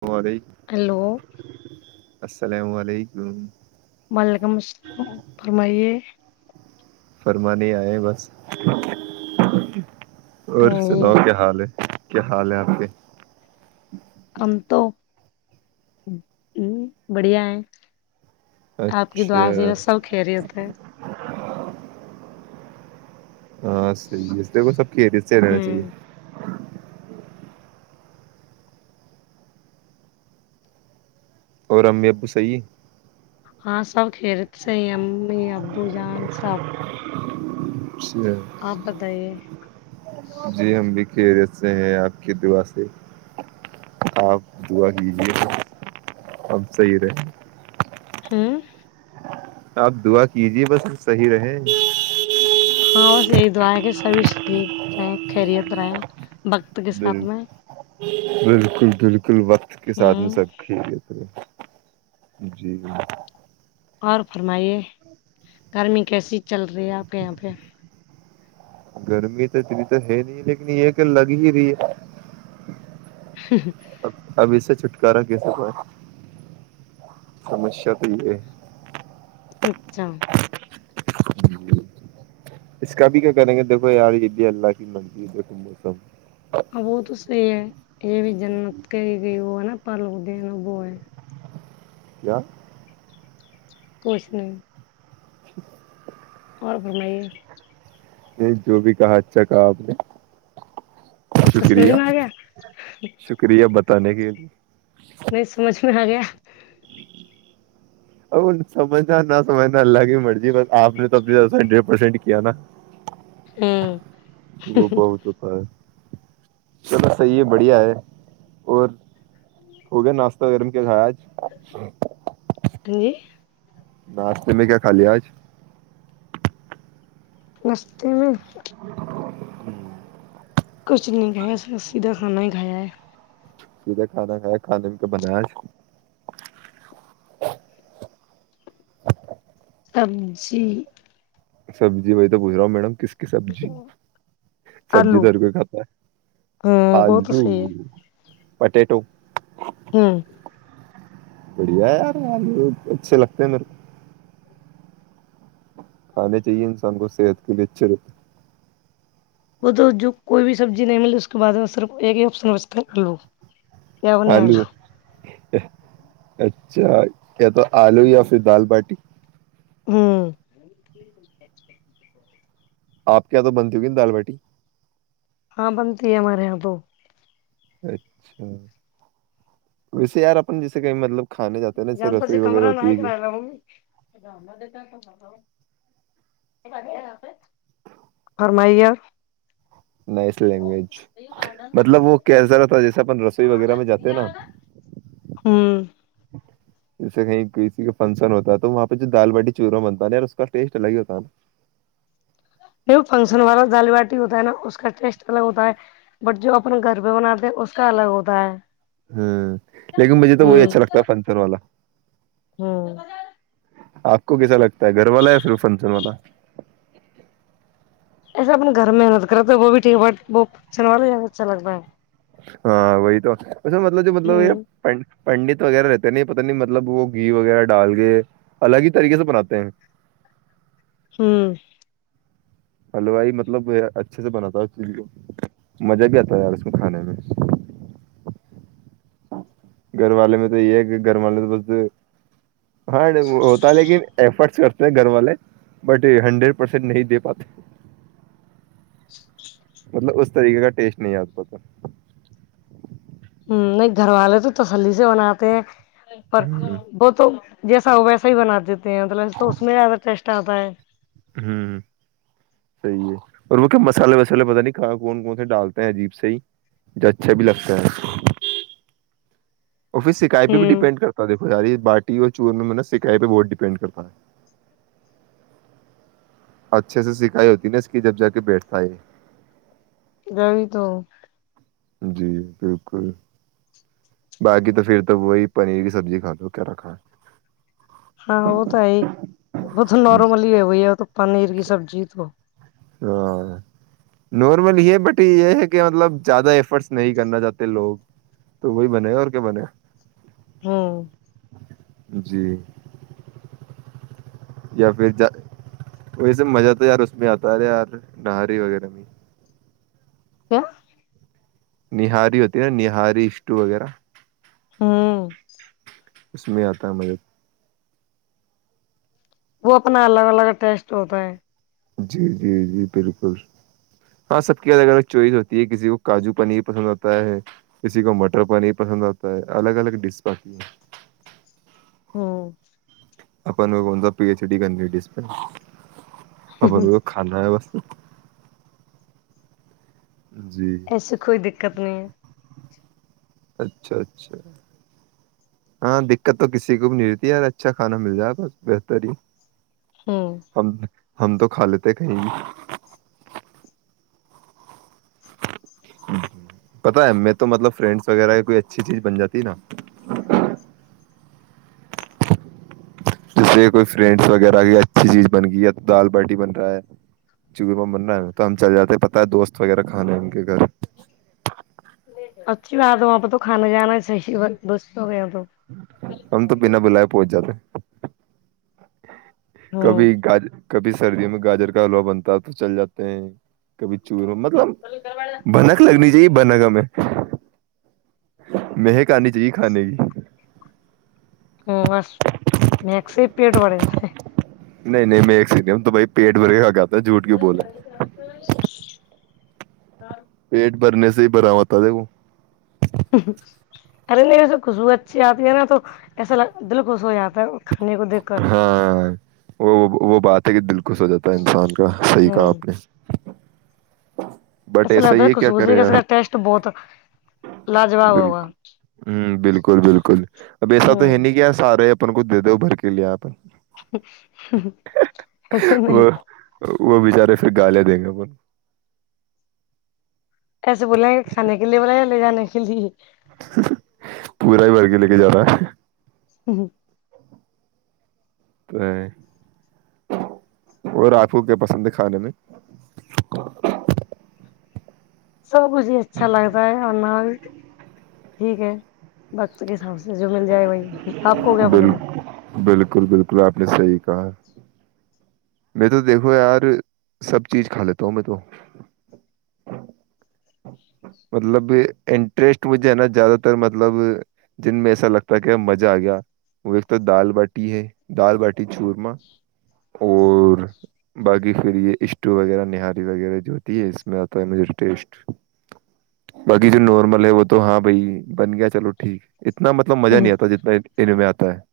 ہماری ہیلو السلام علیکم وعلیکم السلام فرمائیے فرم نہیں آئے بس اور ہاں جی سناؤ کیا حال ہے کیا حال ہے آپ کے ہمم تو بڑھیا ہے آپ کی دعا اچھا یہ سب کھی رہے ہوتے ہیں ہاں صحیح ہے وہ سب کھی سے رہنا چاہیے ہوں اور امی ابو سی ہاں سب کھیلت سے امی ابو جان سب اچھا آپتاے جی ہم بھی خریت سے ہیں آپ کی دعا سے آپ دعا کیجیےا اب صحیح رہے ہاں آپ دعا کیجے بس صحیح رہے ہاں بس یہی دع ہے کہ سبھی ٹھیک رہ خریت رہے ب بال ج بال کل وقت کے ساتھ میں ہوں سب کھیلے تھے جی جی اور فرمائیے گرمی کیسی چل رہی ہے آپ کے یہاں پہ گرمی تو اتنی تو ہے نہیں لیکن یہ کہ لگ ہی رہی ہے [inaudible] کرا کیسے کا سمسیا تو یہ ہے اچھا ہے اس کا بھی کیا کریں گے دیکھو یار عی اللہ کی منیو موسم ہاں وہ تو صحی ہے یہ بھی جنمت کر گئی ہو نا پالو د ن ب ہے یا کچھ نہیں اور گمائیے نہیں جو بھی کہا اچھا کہا آپ نے اچ چسمج شکریہ میں آ گیا ت نے گلی [unintelligible] نہیں سمجھ میں آ گیا ا سمجھنا نہ سمجنا اللہگے مرضی بس آپ نے توب زیاد ڈ پرسینٹ [unintelligible] کیا نا ہوں وہ بہ تو پ [inaudible] چلو صحیح ہے بڑھیا ہے اور ہو گیا ناشتہ وغیرہ میں کیا کھایا ہ جی ناشتے میں کیا کھا لیا آج مستے میں کچھ نہیں کہا سیدھا کھانا ہی کھایا ہے سیھا کھانا کھایا کھانے میں کا بناس سبجی سبزی بیائی تووچ رہا ہ میڈم کس سبزی سبزی آلو تو ہر کوئی کھاتا ہے ہوں وہ تو آلو صحیح ہے بٹےٹو ہوں بڑھیا ہے اچھے لگتے ہیں میرے کو کھانے چاہیے انسان کو صحت کے لیے اچھے رہتے وہ تو جو کوئی بھی سبزی نہیں مل اس کے بعد سر ایک ہی آپر نمسبو ہو ہیں نہیں آل آلو اچھا یا تو آلو یا پھر دال باٹی ہوں آپ کیا تو بنتی ہوگیا دال باٹی ہاں بنتی ہے ہمارے یہاں تو اچھا ویسے یار اپن جیسے کہیں مطلب کھانے جاتے ہیں نا جیسے جانتا سے رسوئی وغیرہ کمرہ ہوتی نہیں ہے کہ کر رہالا م فرمائیے نس لینگویج مطلب وہ کیسا رہتا جیسے اپن رسوئی وغیرہ میں جاتے نا ہوں جیسے کہیں کسی کا فنکشن ہوتا ہے تو وہاں پہ جو دال باٹی چورمہ بنتا ہے نا یار اس کا ٹیسٹ الگ ہی ہوتا ہے نا نہیں فنکشن والا دالی باٹی ہوتا ہے نا اس کا ٹیسٹ الگ ہوتا ہے بٹ جو اپن گھر پہ بناتے ہیں اس کا الگ ہوتا ہے ہوں لیکن مجھے تو وہی ہمم اچھا لگتا ہے فنسر والا ہمم آپ کو کیسا لگتا ہے گھر والا یا پھر فنکشن والا ایسا اپنے گھر میں محنت کرے تو وہ بھی ٹھیک ب وہ اچن والا اچھا لگتاا ہے ہاں وہی تو وسا مطلب جو مطلب ہمم یہ پنڈت وغیرہ رہتے نہیں پتا نہیں مطلب وہ گھی وغیرہ ڈال کے الگ ہی طریقے سے بناتے ہیں ہوں ہلوائی مطلب اچھے سے بناتا ہے اس چیز کو مزہ بھی آتا ہے یار اس میں کھانے میں گھر والے میں تو یہ ہے کہ گھر والے تو بس ہاں ہوتا لیکن ایفرٹس کرتے ہیں گھر والے بٹ ہنڈریڈ پرسینٹ نہیں دے پاتے مطلب اس طریقے کا ٹیسٹ نہیں آ پ تھا نہیں گھر والے تو تسلی سے بناتے ہیں پر ہ وہ تو جیسا ہو ویسا ہی بنااتتے مطلب تو اس میں زیاہ ٹیسٹ آتا بر ہ صحیح ہے اور وہ کیا مسالے وسالے پت نہیں کھا کون کون سے ڈالتے ہیں عجیب سے ہی جو اچھا بھی لگتا ہے افس سک پہ بھی ہمم ڈپینڈ کرتا تھا اری باٹی اور چور میں میں نا سکائے پہ بہت ڈیپینڈ کرتا ہے اچھے سے سکھائی ہوتی نا اس کی جب جا کے بیٹھتا ہے اد بھی تو جی بالکل باقی تو پھر تو وہی پنیر کی سبزی کھا دو کیا رکھا ہاں وہ تو ہے وہ تو ہے نارملی ہے ہوئی ہے تو پنیر کی سبزی تو ہاں نارمل ہی بٹ یہ ہے کہ مطلب زیادہ ایفرٹس نہیں کرنا چاہتے لوگ تو وہی بنے اور کیا بنے ہاں جی یا پھر ج ویس مزہ تو یار اس میں آتا سرے یار نہاری وغیرہ میں کیا نہاری ہوتی نا نہاری اشٹو وغیرہ ہاں اس میں آتا ہے مھے وہ اپنا الگ الگ ٹیسٹ ہوتا ہے جی جی جی بالکل ہاں سب کی الگ الگ چوائس ہوتی ہے کسی کو کاجو پنیر پسند آتا ہے کسی کو مٹر پنیر پسند آتا ہے الگ الگ ڈش پتی ہے ہاں اپن وہ کون پی ایچ ڈی کرنیٹیس پ آ ب کھانا [inaudible] جی ای سکھو د دقت نہیں [unintelligible] اچھا اچھا ہاں دقت تو کسی کو بھی نہیں رہتی یار اچھا کھانا مل جائے بس بہتر ہی ہمم ہم ہم تو کھا لیتے کہیں پتا ہے میں تو مطلب فرینڈس وغیرہ کوئی اچھی چیز بن جاتی نا جیسے کوئی فرینڈس وغیرہ کی اچھی چیز بن گئی یا دال باٹی بن رہا ہے چورمہ بن رہا ہے ن تو ہم چل جاتے پت ہے دوست وغیرہ کھانے ہیں ان کے گھر اچھی بات ہے وہاں پہ تو کھانا جانا ہے صحیحست ہو گیا تو ہم تو بنا بلائے پہنچ جاتے ہوں کبھی گج [unintelligible] کبھی سردیوں میں گاجر کا حلوا بنتا ہے تو چل جاتے ہیں کبھی چوروں مت [unintelligible] م بھنک لگنی چاہیے بنا گا میں م کرنی چاہیے کھانے کی ہ بس میکس پیٹ بڑے تھ [unintelligible] ن ہیں نہیں میںیک ستی ہوں تو بھائی پیٹ بھر کے خگا کو فی گر کر اور [unintelligible] برنے سے بر آات ہے وہ ارے نہیں وسے خوشبو اچھی آتی ہے نا تو ایسا دل خوش ہو جاتا ہے کھانے کو دیکھ کر ہاں وہ وہ بات ہے کہ دل خوش ہو جاتا ہے انسان کا صحیح کہا آپ نے بٹ ایسے ایسا لگتا ہے کیا کصوص ہی کرے کہ یار کا ٹیسٹ بہت لاجواب ہوگا بالکل ہ بالکل بالکل اب ایسا تو ہے ہوں نہیں کیا سب [unintelligible] رہے اپن کچھ دے د ا بھر کے لیےیا اپن ایسے نہیں وہ وہ بچارے پھر گالے دیں گے اپ ایسے بولے ہیں کھانے کے لیے بولیا لے جانے کے لیے پورا ہی بور کے لے کے جا رہا ہے [unintelligible] تو اور آپو کیا پسند ہے کھانے میں [unintelligible] سب کچھ اچھا لگتا ہے اور بھی ٹھیک ہے وقت کے حساب سے جو مل جائے وہی آپ کو کیا پسند بالکل بالکل بالکل آپ نے صحی کہا میں تو دیکھو یار سب چیز کھا لیتا ہوں میں تو مطلب انٹرسٹ مجھے ہے نا زیادہ تر مطلب جن میں ایسا لگتا ہے کہ مزہ آ گیا وہ ایک تو دال باٹی ہے دال باٹی چورما اور باقی پھر یہ اسٹو وغیرہ نہاری وغیرہ جو ہوتی ہے اس میں آتا ہے مجھے ٹیسٹ باقی جو نارمل ہے وہ تو ہاں بھائی بن گیا چلو ٹھیک اتنا مطلب مزہ ہے نہیں آتا جتنا ان میں آتا [inaudible]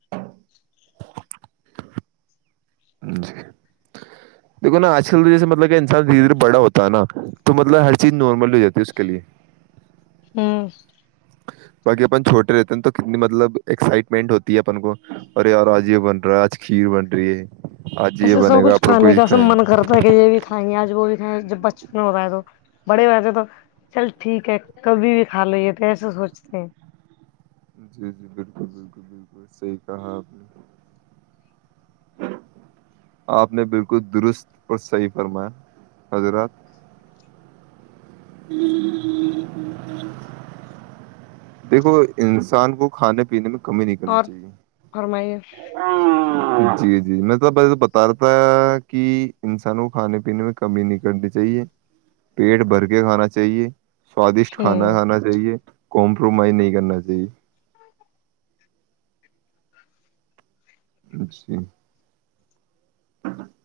جی دیکھو نا آج کل جیسے مطلب کہ انسان دھیرے دھیرے بڑا ہوتا ہے نا تو مطلب ہر چیز نارمل ہو جاتی ہے اس کے لیے ہاں باقی اپن چھوٹے رہتے ہیں نا تو کتنی مطلب ایکسائٹمنٹ ہوتی ہے اپن کو ارے اور آج یہ بن رہا آج کھیر بن رہی ہے آج یہ ایسے سب بنے گا کچھ اپن کو کھانے یہ کا سب کھائیں گے من کرتا ہے کہ یہ بھی کھیں گے آج وہ بھی جب بچپن ہو رہا ہے تو بڑے ہو تھے تو چل ٹھیک ہے کبھی بھی کھا لی تھ ایسا سوچتے ہیں جی جی بالکل بالکل بالکل صحیح کہا آپ نے آپ نے بالکل درست اور صحیح فرمایا حضرات [unintelligible] دیکھو انسان کو کھانے پینے میں کمی نہیں کرنی اور چاہیے فرمائیے جی جی میں تو بتا رہا تھا کہ انسان کو کھانے پینے میں کمی نہیں کرنی چاہیے پیٹ بھر کے کھانا چاہیے سوادشٹ کھانا ہوں کھانا چاہیے کمپرومائز نہیں کرنا چاہیے اچھی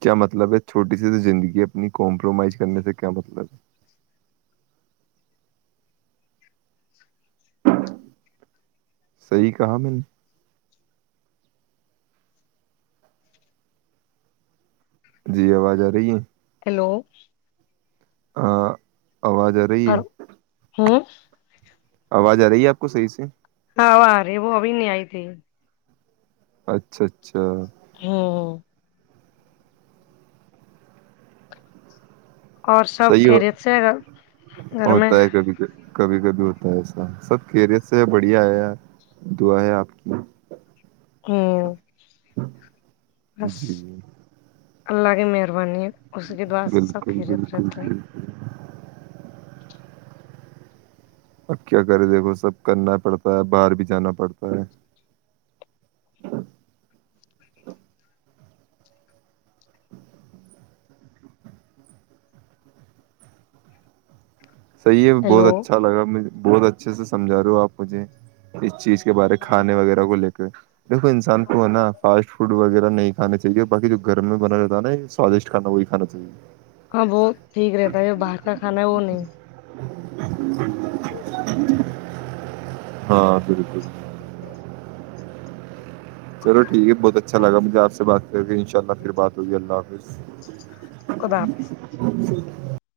کیا مطلب ہے چھوٹی سی زندگی اپنی کمپرومائز کرنے سے کیا مطلب ہے صحی کہا میں نے جی آواز آ رہی ہے ہیلو [unintelligible] آ رہی اور ہے ہوں آواز آ رہی ہے آپ کو صحیح سے ہاںوارے وہ اب نہیں آئی تھی اچھا اچھا ہاں ہاں اور سب صحیح کرید سے گ گھر میں ہوتا ہے کبھی کبھی کبھی ہوتا ہے ایسا سب کیریت سے ہے بڑھیا ہے یار دعا ہے آپ کی ہاں جی اللہ کی مہربانی اس کے دوعار سب بالکل کھیل بالکل رہتے ہے بالکل۔ اب کیا کرے دیکھو سب کرنا پڑتا ہے باہر بھی جانا پڑتا ہے سح ہے بہت ہیلو اچھا لاے بہت اچھا اچھے سے سمجھا رہے ہو آپ مجھے اس چیز کے بارے کھانے وغیرہ کو لے کر دیکو انسان کو ہے نا فاسٹ فوڈ وغیرہ نہیں کانے چاہیے باقی جو گھرم میں بنا جات نہیں سوادشٹ کانا وہی کانا چاہیے ہاں وہ ٹھیک رہتا ہے جو باہر کا کھانا ہے وہ نہیں [inaudible] ہاں بالکل چلو ٹھیک ہے بہت اچھا لگا مجھے آپ سے بات کر کے ان شاء اللہ پھر بات ہوگئی اللہ حافظ خدا حافظ